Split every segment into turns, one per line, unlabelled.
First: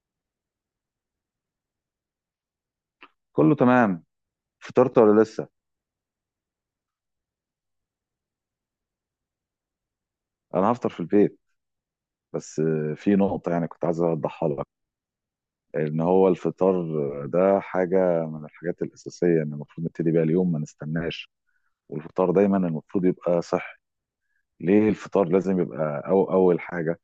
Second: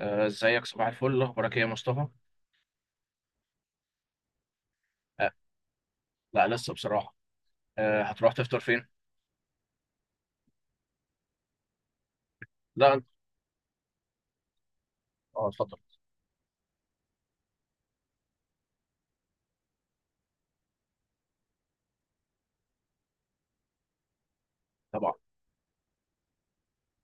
ازيك؟ صباح الفل، اخبارك ايه يا مصطفى؟
كله تمام. فطرت ولا
آه،
لسه؟
لا، لسه بصراحه. هتروح تفطر فين؟
انا هفطر في البيت. بس
لا
في نقطة يعني كنت عايز اوضحها لك.
اه، اتفضل.
ان هو الفطار ده حاجة من الحاجات الأساسية ان المفروض نبتدي بيها اليوم، ما نستناش. والفطار دايما المفروض يبقى صحي. ليه
طبعا.
الفطار لازم يبقى أو أول حاجة؟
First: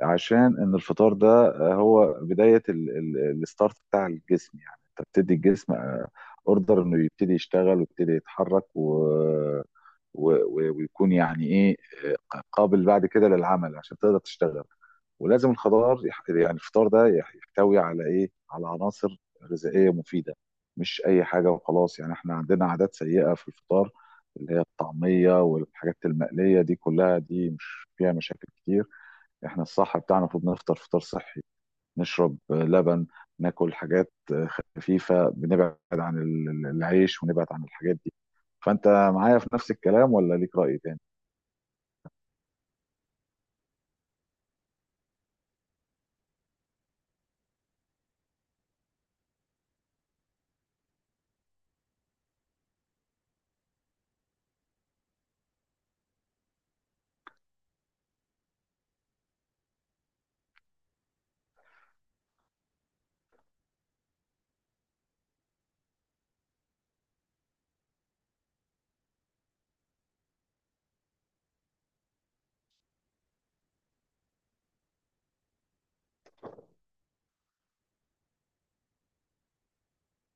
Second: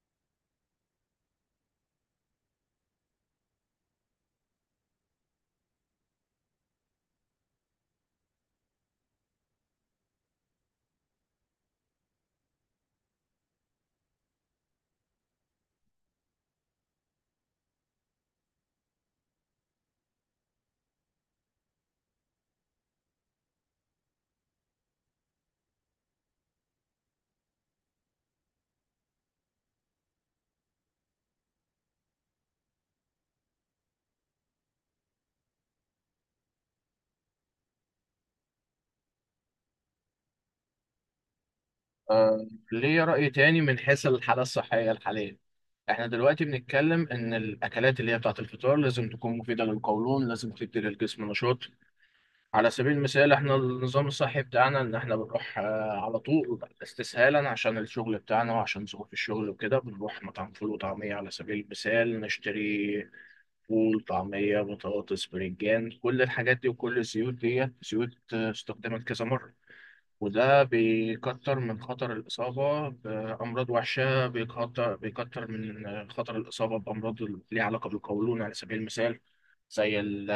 عشان ان الفطار ده هو بدايه الستارت بتاع الجسم. يعني انت بتدي الجسم اوردر انه يبتدي يشتغل ويبتدي يتحرك ويكون يعني ايه، قابل بعد كده للعمل عشان تقدر تشتغل. ولازم الخضار يعني الفطار ده يحتوي على ايه، على عناصر غذائيه مفيده. مش اي حاجه وخلاص. يعني احنا عندنا عادات سيئه في الفطار، اللي هي الطعميه والحاجات المقليه دي كلها، دي مش فيها مشاكل كتير. احنا الصح بتاعنا المفروض نفطر فطار صحي، نشرب لبن، ناكل حاجات خفيفة، بنبعد عن العيش ونبعد عن الحاجات دي. فانت معايا في نفس الكلام ولا ليك رأي تاني؟
ليه رأي تاني من حيث الحالة الصحية الحالية. احنا دلوقتي بنتكلم ان الاكلات اللي هي بتاعت الفطار لازم تكون مفيدة للقولون، لازم تدي للجسم نشاط. على سبيل المثال، احنا النظام الصحي بتاعنا ان احنا بنروح على طول استسهالا عشان الشغل بتاعنا وعشان ظروف الشغل وكده بنروح مطعم فول وطعمية. على سبيل المثال نشتري فول طعمية بطاطس بريجان، كل الحاجات دي وكل الزيوت دي زيوت استخدمت كذا مرة. وده بيكتر من خطر الإصابة بأمراض وحشة، بيكتر من خطر الإصابة بأمراض ليها علاقة بالقولون على سبيل المثال. زي ال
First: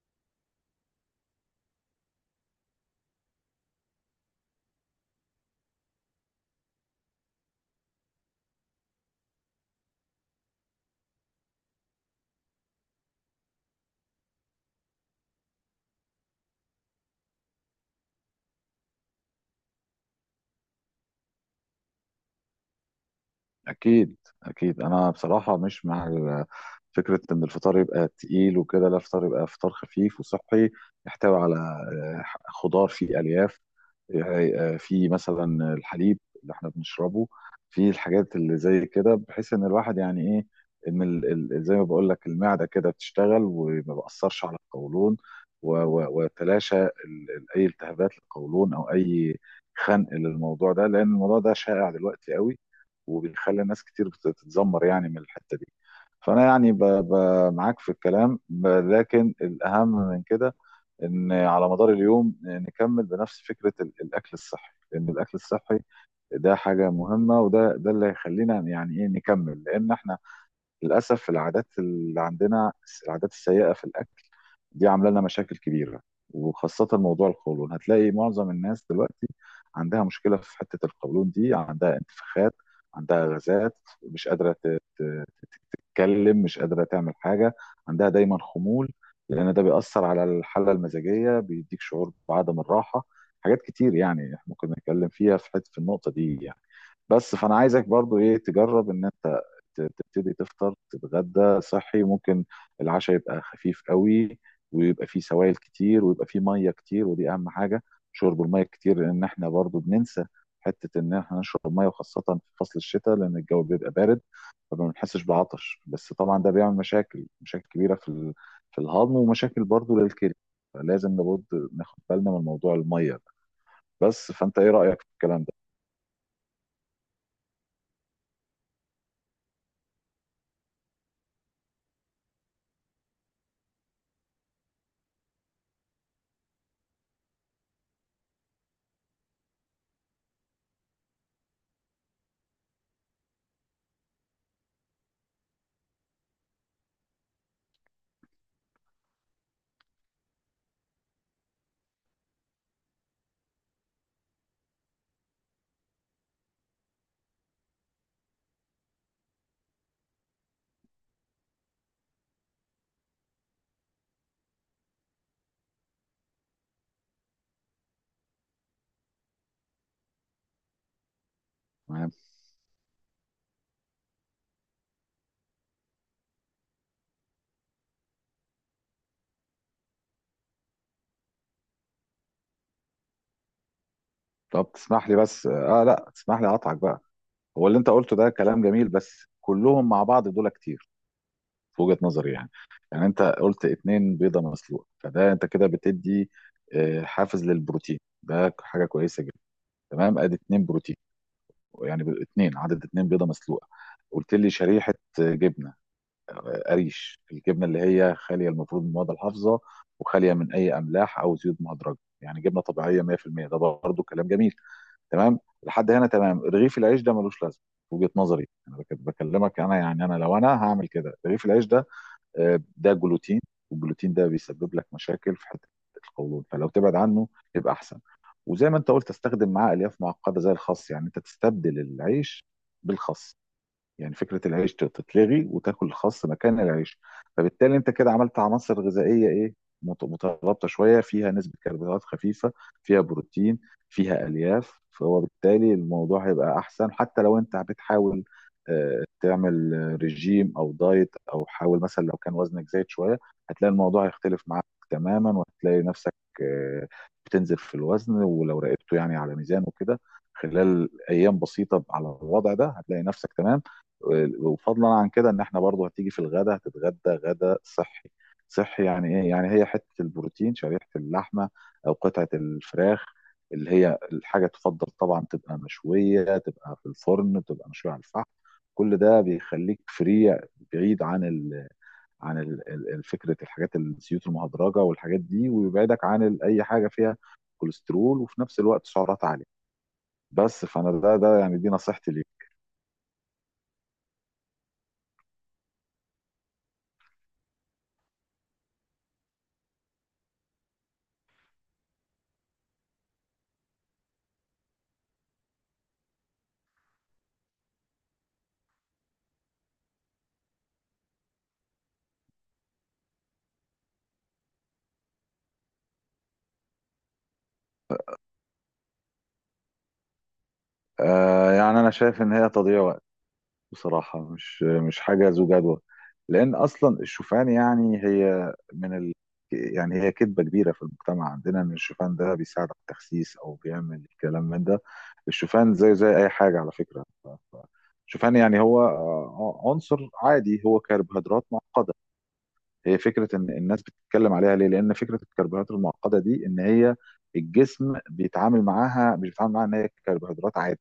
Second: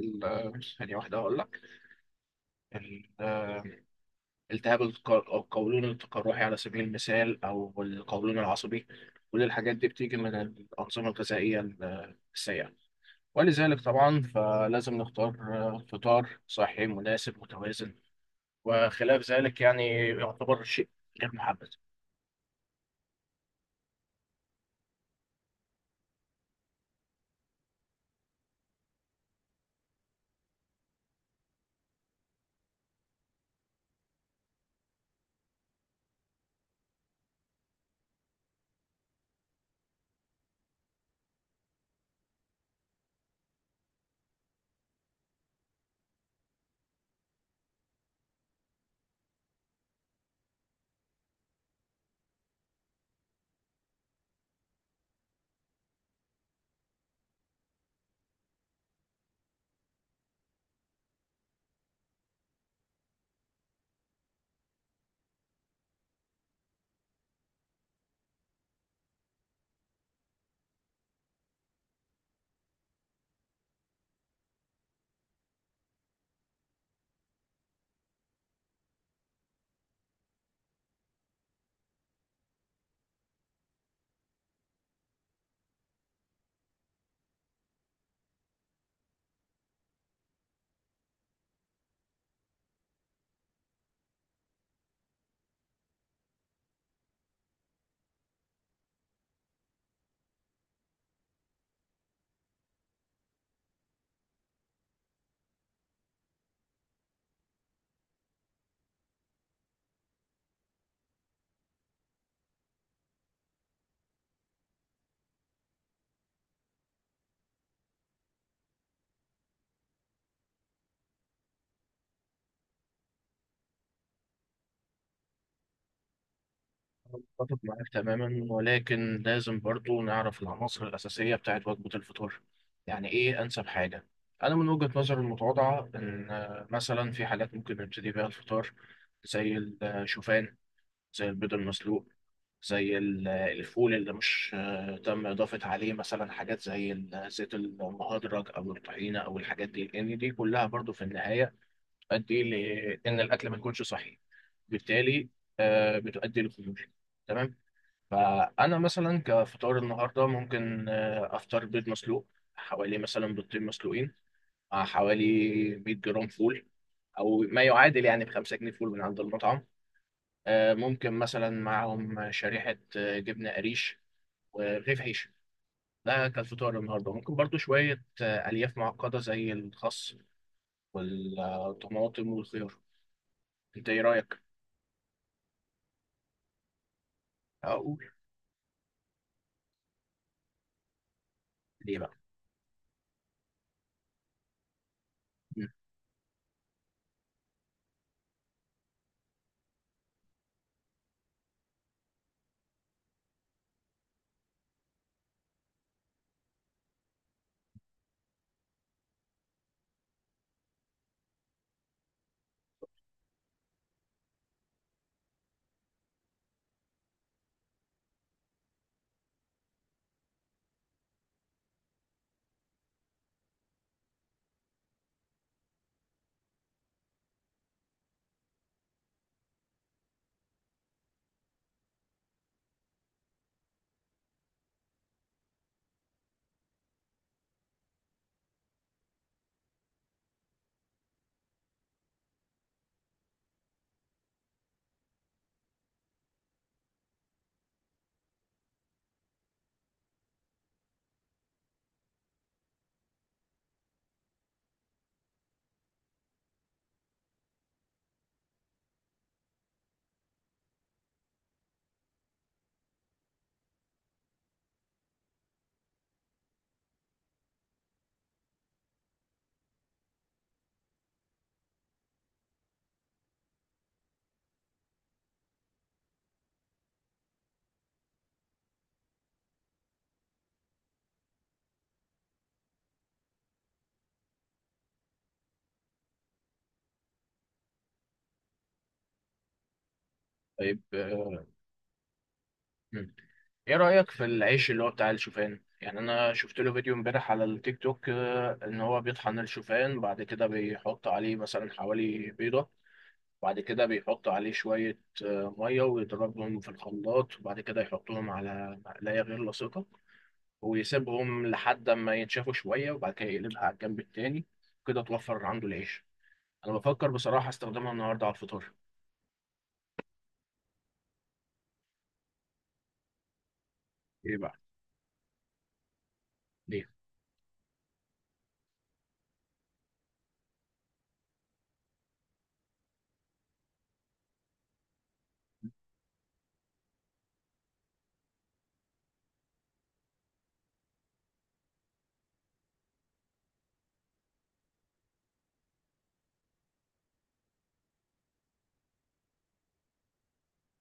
ثانية واحدة أقول لك. ال- آه، التهاب القولون التقرحي على سبيل المثال، أو القولون العصبي. كل الحاجات دي بتيجي من الأنظمة الغذائية السيئة. ولذلك طبعا فلازم نختار فطار صحي مناسب متوازن. وخلاف ذلك يعني يعتبر شيء غير محبذ.
اكيد، اكيد، انا بصراحة مش مع فكرة ان الفطار يبقى تقيل وكده. لا، الفطار يبقى فطار خفيف وصحي، يحتوي على خضار فيه الياف. يعني في مثلا الحليب اللي احنا بنشربه، في الحاجات اللي زي كده، بحيث ان الواحد يعني ايه، ان ال زي ما بقول لك المعده كده بتشتغل وما بأثرش على القولون ويتلاشى اي التهابات للقولون او اي خنق للموضوع ده، لان الموضوع ده شائع دلوقتي قوي وبيخلي ناس كتير بتتذمر يعني من الحته دي. فانا يعني معاك في الكلام، لكن الاهم من كده ان على مدار اليوم نكمل بنفس فكره الاكل الصحي، لان الاكل الصحي ده حاجه مهمه، وده اللي هيخلينا يعني ايه نكمل. لان احنا للأسف العادات اللي عندنا، العادات السيئة في الأكل، دي عاملة لنا مشاكل كبيرة، وخاصة موضوع القولون. هتلاقي معظم الناس دلوقتي عندها مشكلة في حتة القولون دي، عندها انتفاخات، عندها غازات، مش قادرة تتكلم، مش قادرة تعمل حاجة، عندها دايما خمول، لأن ده بيأثر على الحالة المزاجية، بيديك شعور بعدم الراحة. حاجات كتير يعني إحنا ممكن نتكلم فيها في حتة في النقطة دي يعني. بس فأنا عايزك برضو إيه تجرب إن أنت تبتدي تفطر تتغدى صحي. ممكن العشاء يبقى خفيف قوي، ويبقى فيه سوائل كتير، ويبقى فيه ميه كتير، ودي اهم حاجه. شرب الميه كتير، لان احنا برضو بننسى حته ان احنا نشرب ميه، وخاصه في فصل الشتاء لان الجو بيبقى بارد فما بنحسش بعطش. بس طبعا ده بيعمل مشاكل، مشاكل كبيره في في الهضم، ومشاكل برضو للكلى. فلازم لابد ناخد بالنا من موضوع الميه ده. بس فانت ايه رايك في الكلام ده؟
أتفق معاك تماما، ولكن لازم برضو نعرف العناصر الأساسية بتاعت وجبة الفطار. يعني إيه أنسب حاجة؟ أنا من وجهة نظري المتواضعة إن مثلا في حالات ممكن نبتدي بيها الفطار، زي الشوفان، زي البيض المسلوق، زي الفول اللي مش تم إضافة عليه مثلا حاجات زي زيت المهدرج أو الطحينة أو الحاجات دي، لأن دي كلها برضو في النهاية بتؤدي لأن الأكل ما يكونش صحي. بالتالي بتؤدي للخمول. تمام. فأنا مثلا كفطار النهاردة ممكن أفطر بيض مسلوق، حوالي مثلا بيضتين مسلوقين، مع حوالي 100 جرام فول، أو ما يعادل يعني بخمسة جنيه فول من عند المطعم. ممكن مثلا
تمام.
معاهم شريحة جبنة قريش ورغيف عيش. ده كان فطار النهاردة. ممكن برضو شوية ألياف معقدة زي الخس والطماطم والخيار. أنت إيه رأيك؟
طب تسمح لي بس، اه لا تسمح لي اقطعك بقى. هو اللي انت
أقول.
قلته ده كلام جميل، بس كلهم مع بعض دول كتير في
ليه
وجهة
بقى؟
نظري يعني. يعني انت قلت اتنين بيضة مسلوقة، فده انت
مم.
كده بتدي حافز للبروتين. ده حاجة كويسة جدا، تمام، ادي اتنين بروتين. يعني اتنين، عدد اتنين بيضة مسلوقة. قلت لي شريحة جبنة قريش، الجبنة اللي هي خالية المفروض من المواد الحافظة وخالية من اي املاح او زيوت مهدرجة، يعني جبنة طبيعية 100%. ده برضو كلام جميل، تمام، لحد هنا تمام. رغيف العيش ده ملوش لازمه في وجهه نظري، انا بكلمك. انا يعني انا لو انا هعمل كده، رغيف العيش ده ده جلوتين، والجلوتين ده بيسبب لك مشاكل في حته القولون، فلو تبعد عنه يبقى احسن. وزي ما انت قلت استخدم معاه الياف معقده زي الخس، يعني انت تستبدل العيش بالخس. يعني فكرة العيش تتلغي وتاكل الخس مكان العيش. فبالتالي انت كده عملت عناصر غذائية ايه، مترابطة شوية، فيها نسبة كربوهيدرات خفيفة، فيها بروتين، فيها ألياف. فهو بالتالي الموضوع هيبقى أحسن، حتى لو انت بتحاول تعمل رجيم أو دايت، أو حاول مثلا لو كان وزنك زايد شوية هتلاقي الموضوع هيختلف معاك تماما، وهتلاقي نفسك آه، بتنزل في الوزن. ولو راقبته يعني على ميزان وكده خلال أيام بسيطة على الوضع ده هتلاقي نفسك تمام. وفضلا عن كده ان احنا برضو هتيجي في الغدا، هتتغدى غدا صحي. صحي يعني ايه، يعني هي حته البروتين، شريحه اللحمه او قطعه الفراخ، اللي هي الحاجه تفضل طبعا تبقى مشويه، تبقى في الفرن، تبقى مشويه على الفحم. كل ده بيخليك فري، بعيد عن ال عن فكره الحاجات الزيوت المهدرجه والحاجات دي، ويبعدك عن اي حاجه فيها كوليسترول، وفي نفس الوقت سعرات عاليه. بس
طيب،
فانا ده يعني دي نصيحتي ليك.
مم. إيه رأيك في العيش اللي هو بتاع الشوفان؟ يعني أنا شفت له فيديو امبارح على التيك توك، إن هو بيطحن الشوفان بعد كده بيحط عليه مثلا حوالي بيضة. بعد كده بيحطوا عليه شوية مية ويضربهم في الخلاط، وبعد كده يحطوهم على مقلاية غير لاصقة، ويسيبهم لحد ما ينشفوا شوية وبعد كده يقلبها على الجنب التاني. كده توفر عنده العيش. أنا بفكر بصراحة استخدمها النهاردة على الفطار.
آه، يعني انا شايف ان هي تضييع وقت بصراحة.
إيه بقى؟
مش، مش حاجة ذو جدوى. لأن
ليه؟
أصلا الشوفان يعني هي من ال... يعني هي كذبة كبيرة في المجتمع عندنا إن الشوفان ده بيساعد على التخسيس أو بيعمل كلام من ده. الشوفان زيه زي أي حاجة على فكرة. الشوفان يعني هو عنصر عادي، هو كربوهيدرات معقدة. هي فكرة إن الناس بتتكلم عليها ليه؟ لأن فكرة الكربوهيدرات المعقدة دي إن هي الجسم بيتعامل معاها، مش بيتعامل معاها إن هي كربوهيدرات عادي،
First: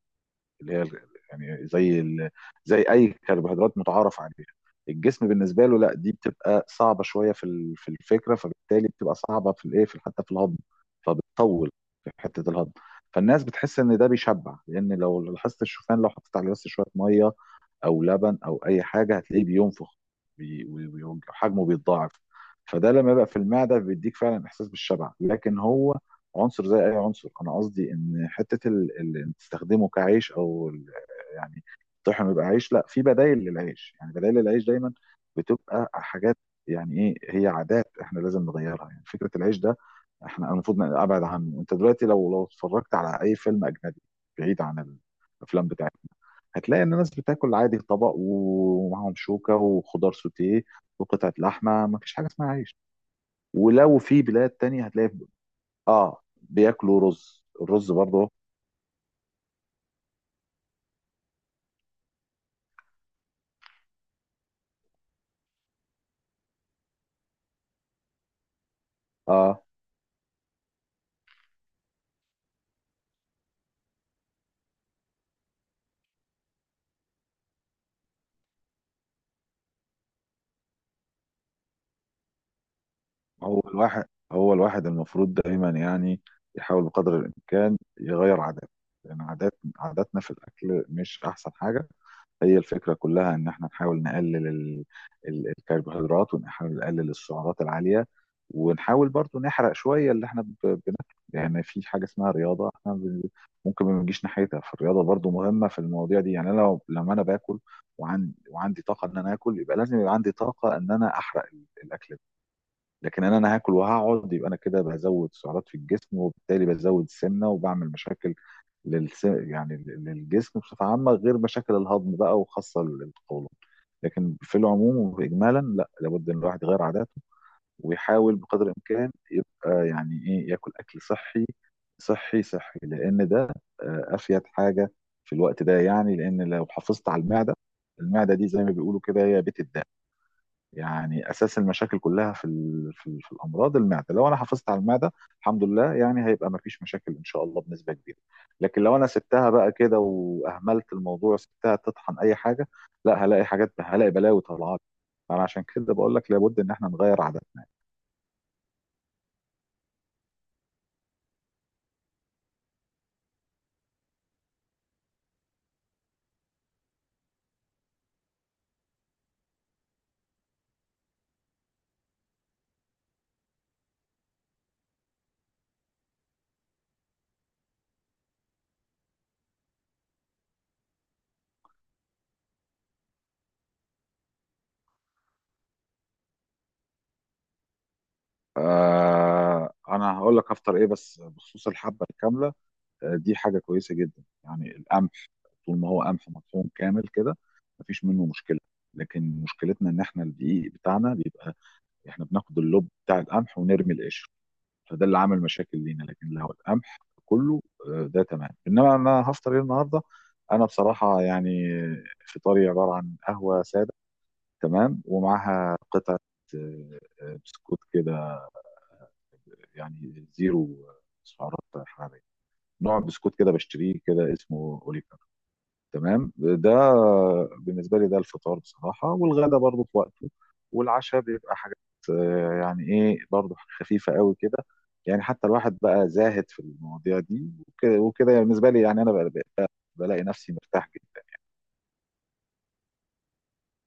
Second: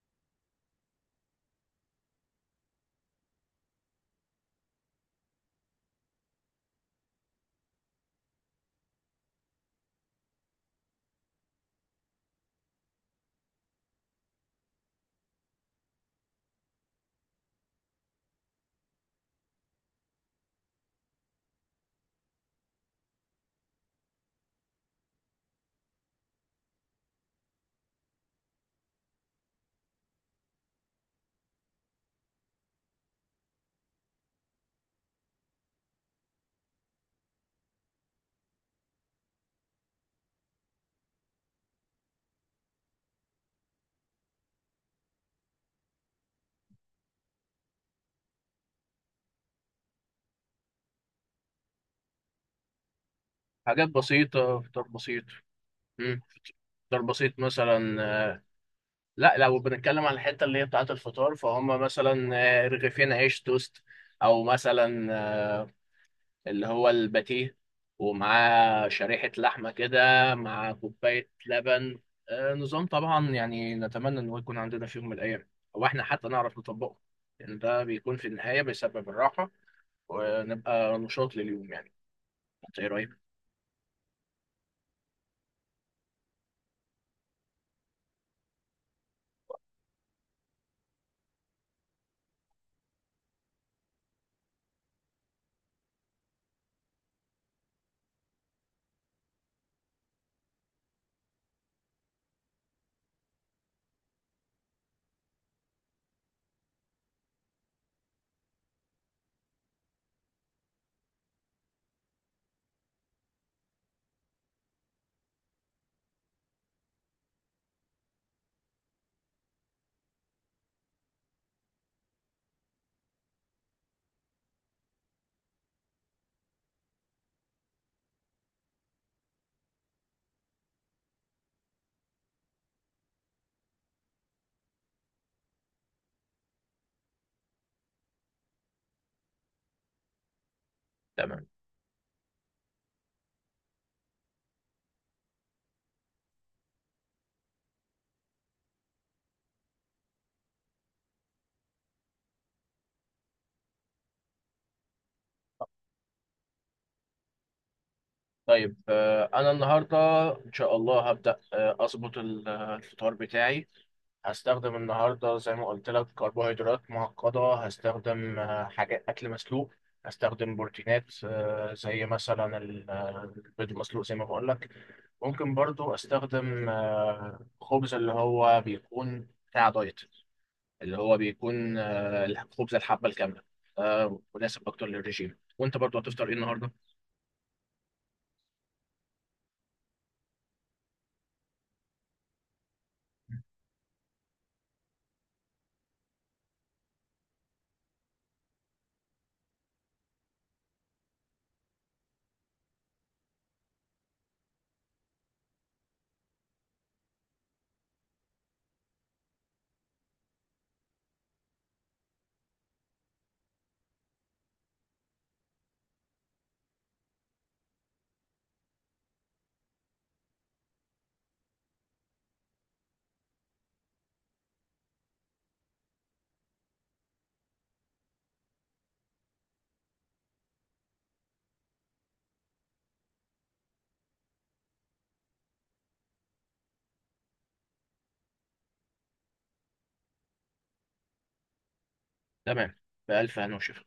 اللي هي يعني زي ال... زي اي كربوهيدرات متعارف عليها. الجسم بالنسبه له لا، دي بتبقى صعبه شويه في في الفكره، فبالتالي بتبقى صعبه في الايه، في حتى في الهضم، فبتطول في حته الهضم. فالناس بتحس ان ده بيشبع، لان لو لاحظت الشوفان لو حطيت عليه بس شويه ميه او لبن او اي حاجه هتلاقيه بينفخ، وحجمه بيتضاعف. فده لما يبقى في المعده بيديك فعلا احساس بالشبع، لكن هو عنصر زي اي عنصر. انا قصدي ان حته إن تستخدمه كعيش او يعني الطحن يبقى عيش، لا، في بدايل للعيش. يعني بدايل للعيش دايما بتبقى حاجات يعني ايه، هي عادات احنا لازم نغيرها. يعني فكره العيش ده احنا المفروض ابعد عنه. انت دلوقتي لو اتفرجت على اي فيلم اجنبي، بعيد عن الافلام بتاعتنا، هتلاقي ان الناس بتاكل عادي، طبق ومعاهم شوكه وخضار سوتيه وقطعه لحمه، ما فيش حاجه اسمها عيش.
حاجات
ولو في بلاد
بسيطة، فطار
تانية هتلاقي
بسيط. مم.
اه بياكلوا
فطار بسيط
رز، الرز
مثلا.
برضه.
لا، لو بنتكلم على الحتة اللي هي بتاعة الفطار فهم مثلا رغيفين عيش توست، أو مثلا اللي هو الباتيه ومعاه شريحة
اه،
لحمة كده، مع كوباية لبن. نظام طبعا يعني نتمنى إن هو يكون عندنا في يوم من الأيام، أو إحنا حتى نعرف نطبقه، لأن ده بيكون في النهاية بيسبب الراحة، ونبقى نشاط لليوم يعني. أنت إيه رأيك؟
هو الواحد هو الواحد المفروض دايما يعني يحاول بقدر الامكان يغير عاداته، لان عاداتنا في الاكل مش احسن حاجه. هي الفكرة كلها إن إحنا نحاول نقلل الكربوهيدرات، ونحاول نقلل السعرات العالية، ونحاول برضو نحرق شوية اللي إحنا بناكله. يعني في حاجة اسمها رياضة، إحنا ممكن ما بنجيش ناحيتها. فالرياضة برضو مهمة في المواضيع دي. يعني أنا لو لما أنا باكل وعندي طاقة إن أنا آكل، يبقى لازم يبقى عندي طاقة إن أنا أحرق الأكل ده. لكن إن أنا هاكل وهقعد، يبقى أنا كده بزود سعرات في الجسم، وبالتالي بزود السمنة وبعمل مشاكل يعني للجسم بصفة عامة، غير مشاكل الهضم بقى وخاصة القولون. لكن في العموم وإجمالا لا، لابد إن الواحد يغير عاداته، ويحاول بقدر الإمكان يبقى يعني إيه ياكل أكل صحي. صحي، صحي، لأن ده أفيد حاجة في الوقت ده يعني. لأن لو حافظت على المعدة، المعدة دي زي ما بيقولوا كده هي بيت الدم. يعني
تمام.
اساس المشاكل كلها في في, في الامراض المعده. لو انا حافظت على المعده، الحمد لله يعني هيبقى ما فيش مشاكل ان شاء الله بنسبه كبيره. لكن لو انا سبتها بقى كده، واهملت الموضوع، سبتها تطحن اي حاجه، لا، هلاقي حاجات، هلاقي بلاوي طالعه لي. فانا عشان كده بقول لك لابد ان احنا نغير عاداتنا.
طيب، أنا النهاردة إن شاء الله هبدأ أظبط الفطار بتاعي. هستخدم النهارده زي ما قلت لك كربوهيدرات معقدة، هستخدم حاجات أكل مسلوق، هستخدم بروتينات زي مثلا البيض المسلوق زي ما بقول لك. ممكن برضو أستخدم خبز اللي هو بيكون بتاع دايت، اللي هو بيكون الخبز الحبة الكاملة، مناسب أكتر للرجيم. وأنت برضو هتفطر إيه النهارده؟
آه، انا هقول لك هفطر ايه، بس بخصوص الحبه الكامله دي حاجه كويسه جدا. يعني القمح طول ما هو قمح مطحون كامل كده مفيش منه مشكله. لكن مشكلتنا ان احنا الدقيق بتاعنا بيبقى احنا بناخد اللب بتاع القمح ونرمي القشر، فده اللي عمل مشاكل لينا. لكن لو القمح كله ده تمام. انما انا هفطر ايه النهارده؟ انا بصراحه يعني فطاري عباره عن قهوه ساده، تمام، ومعاها قطعه بسكوت كده، يعني زيرو سعرات حراريه. نوع بسكوت كده بشتريه، كده اسمه اوليكو، تمام. ده بالنسبه لي ده الفطار بصراحه. والغدا برضو في وقته، والعشاء بيبقى حاجات يعني ايه برضو خفيفه قوي كده. يعني حتى الواحد بقى زاهد في المواضيع دي وكده وكده، يعني بالنسبه لي، يعني انا بقى بقى- بلاقي نفسي مرتاح جدا.
تمام. بألف هنا وشفا.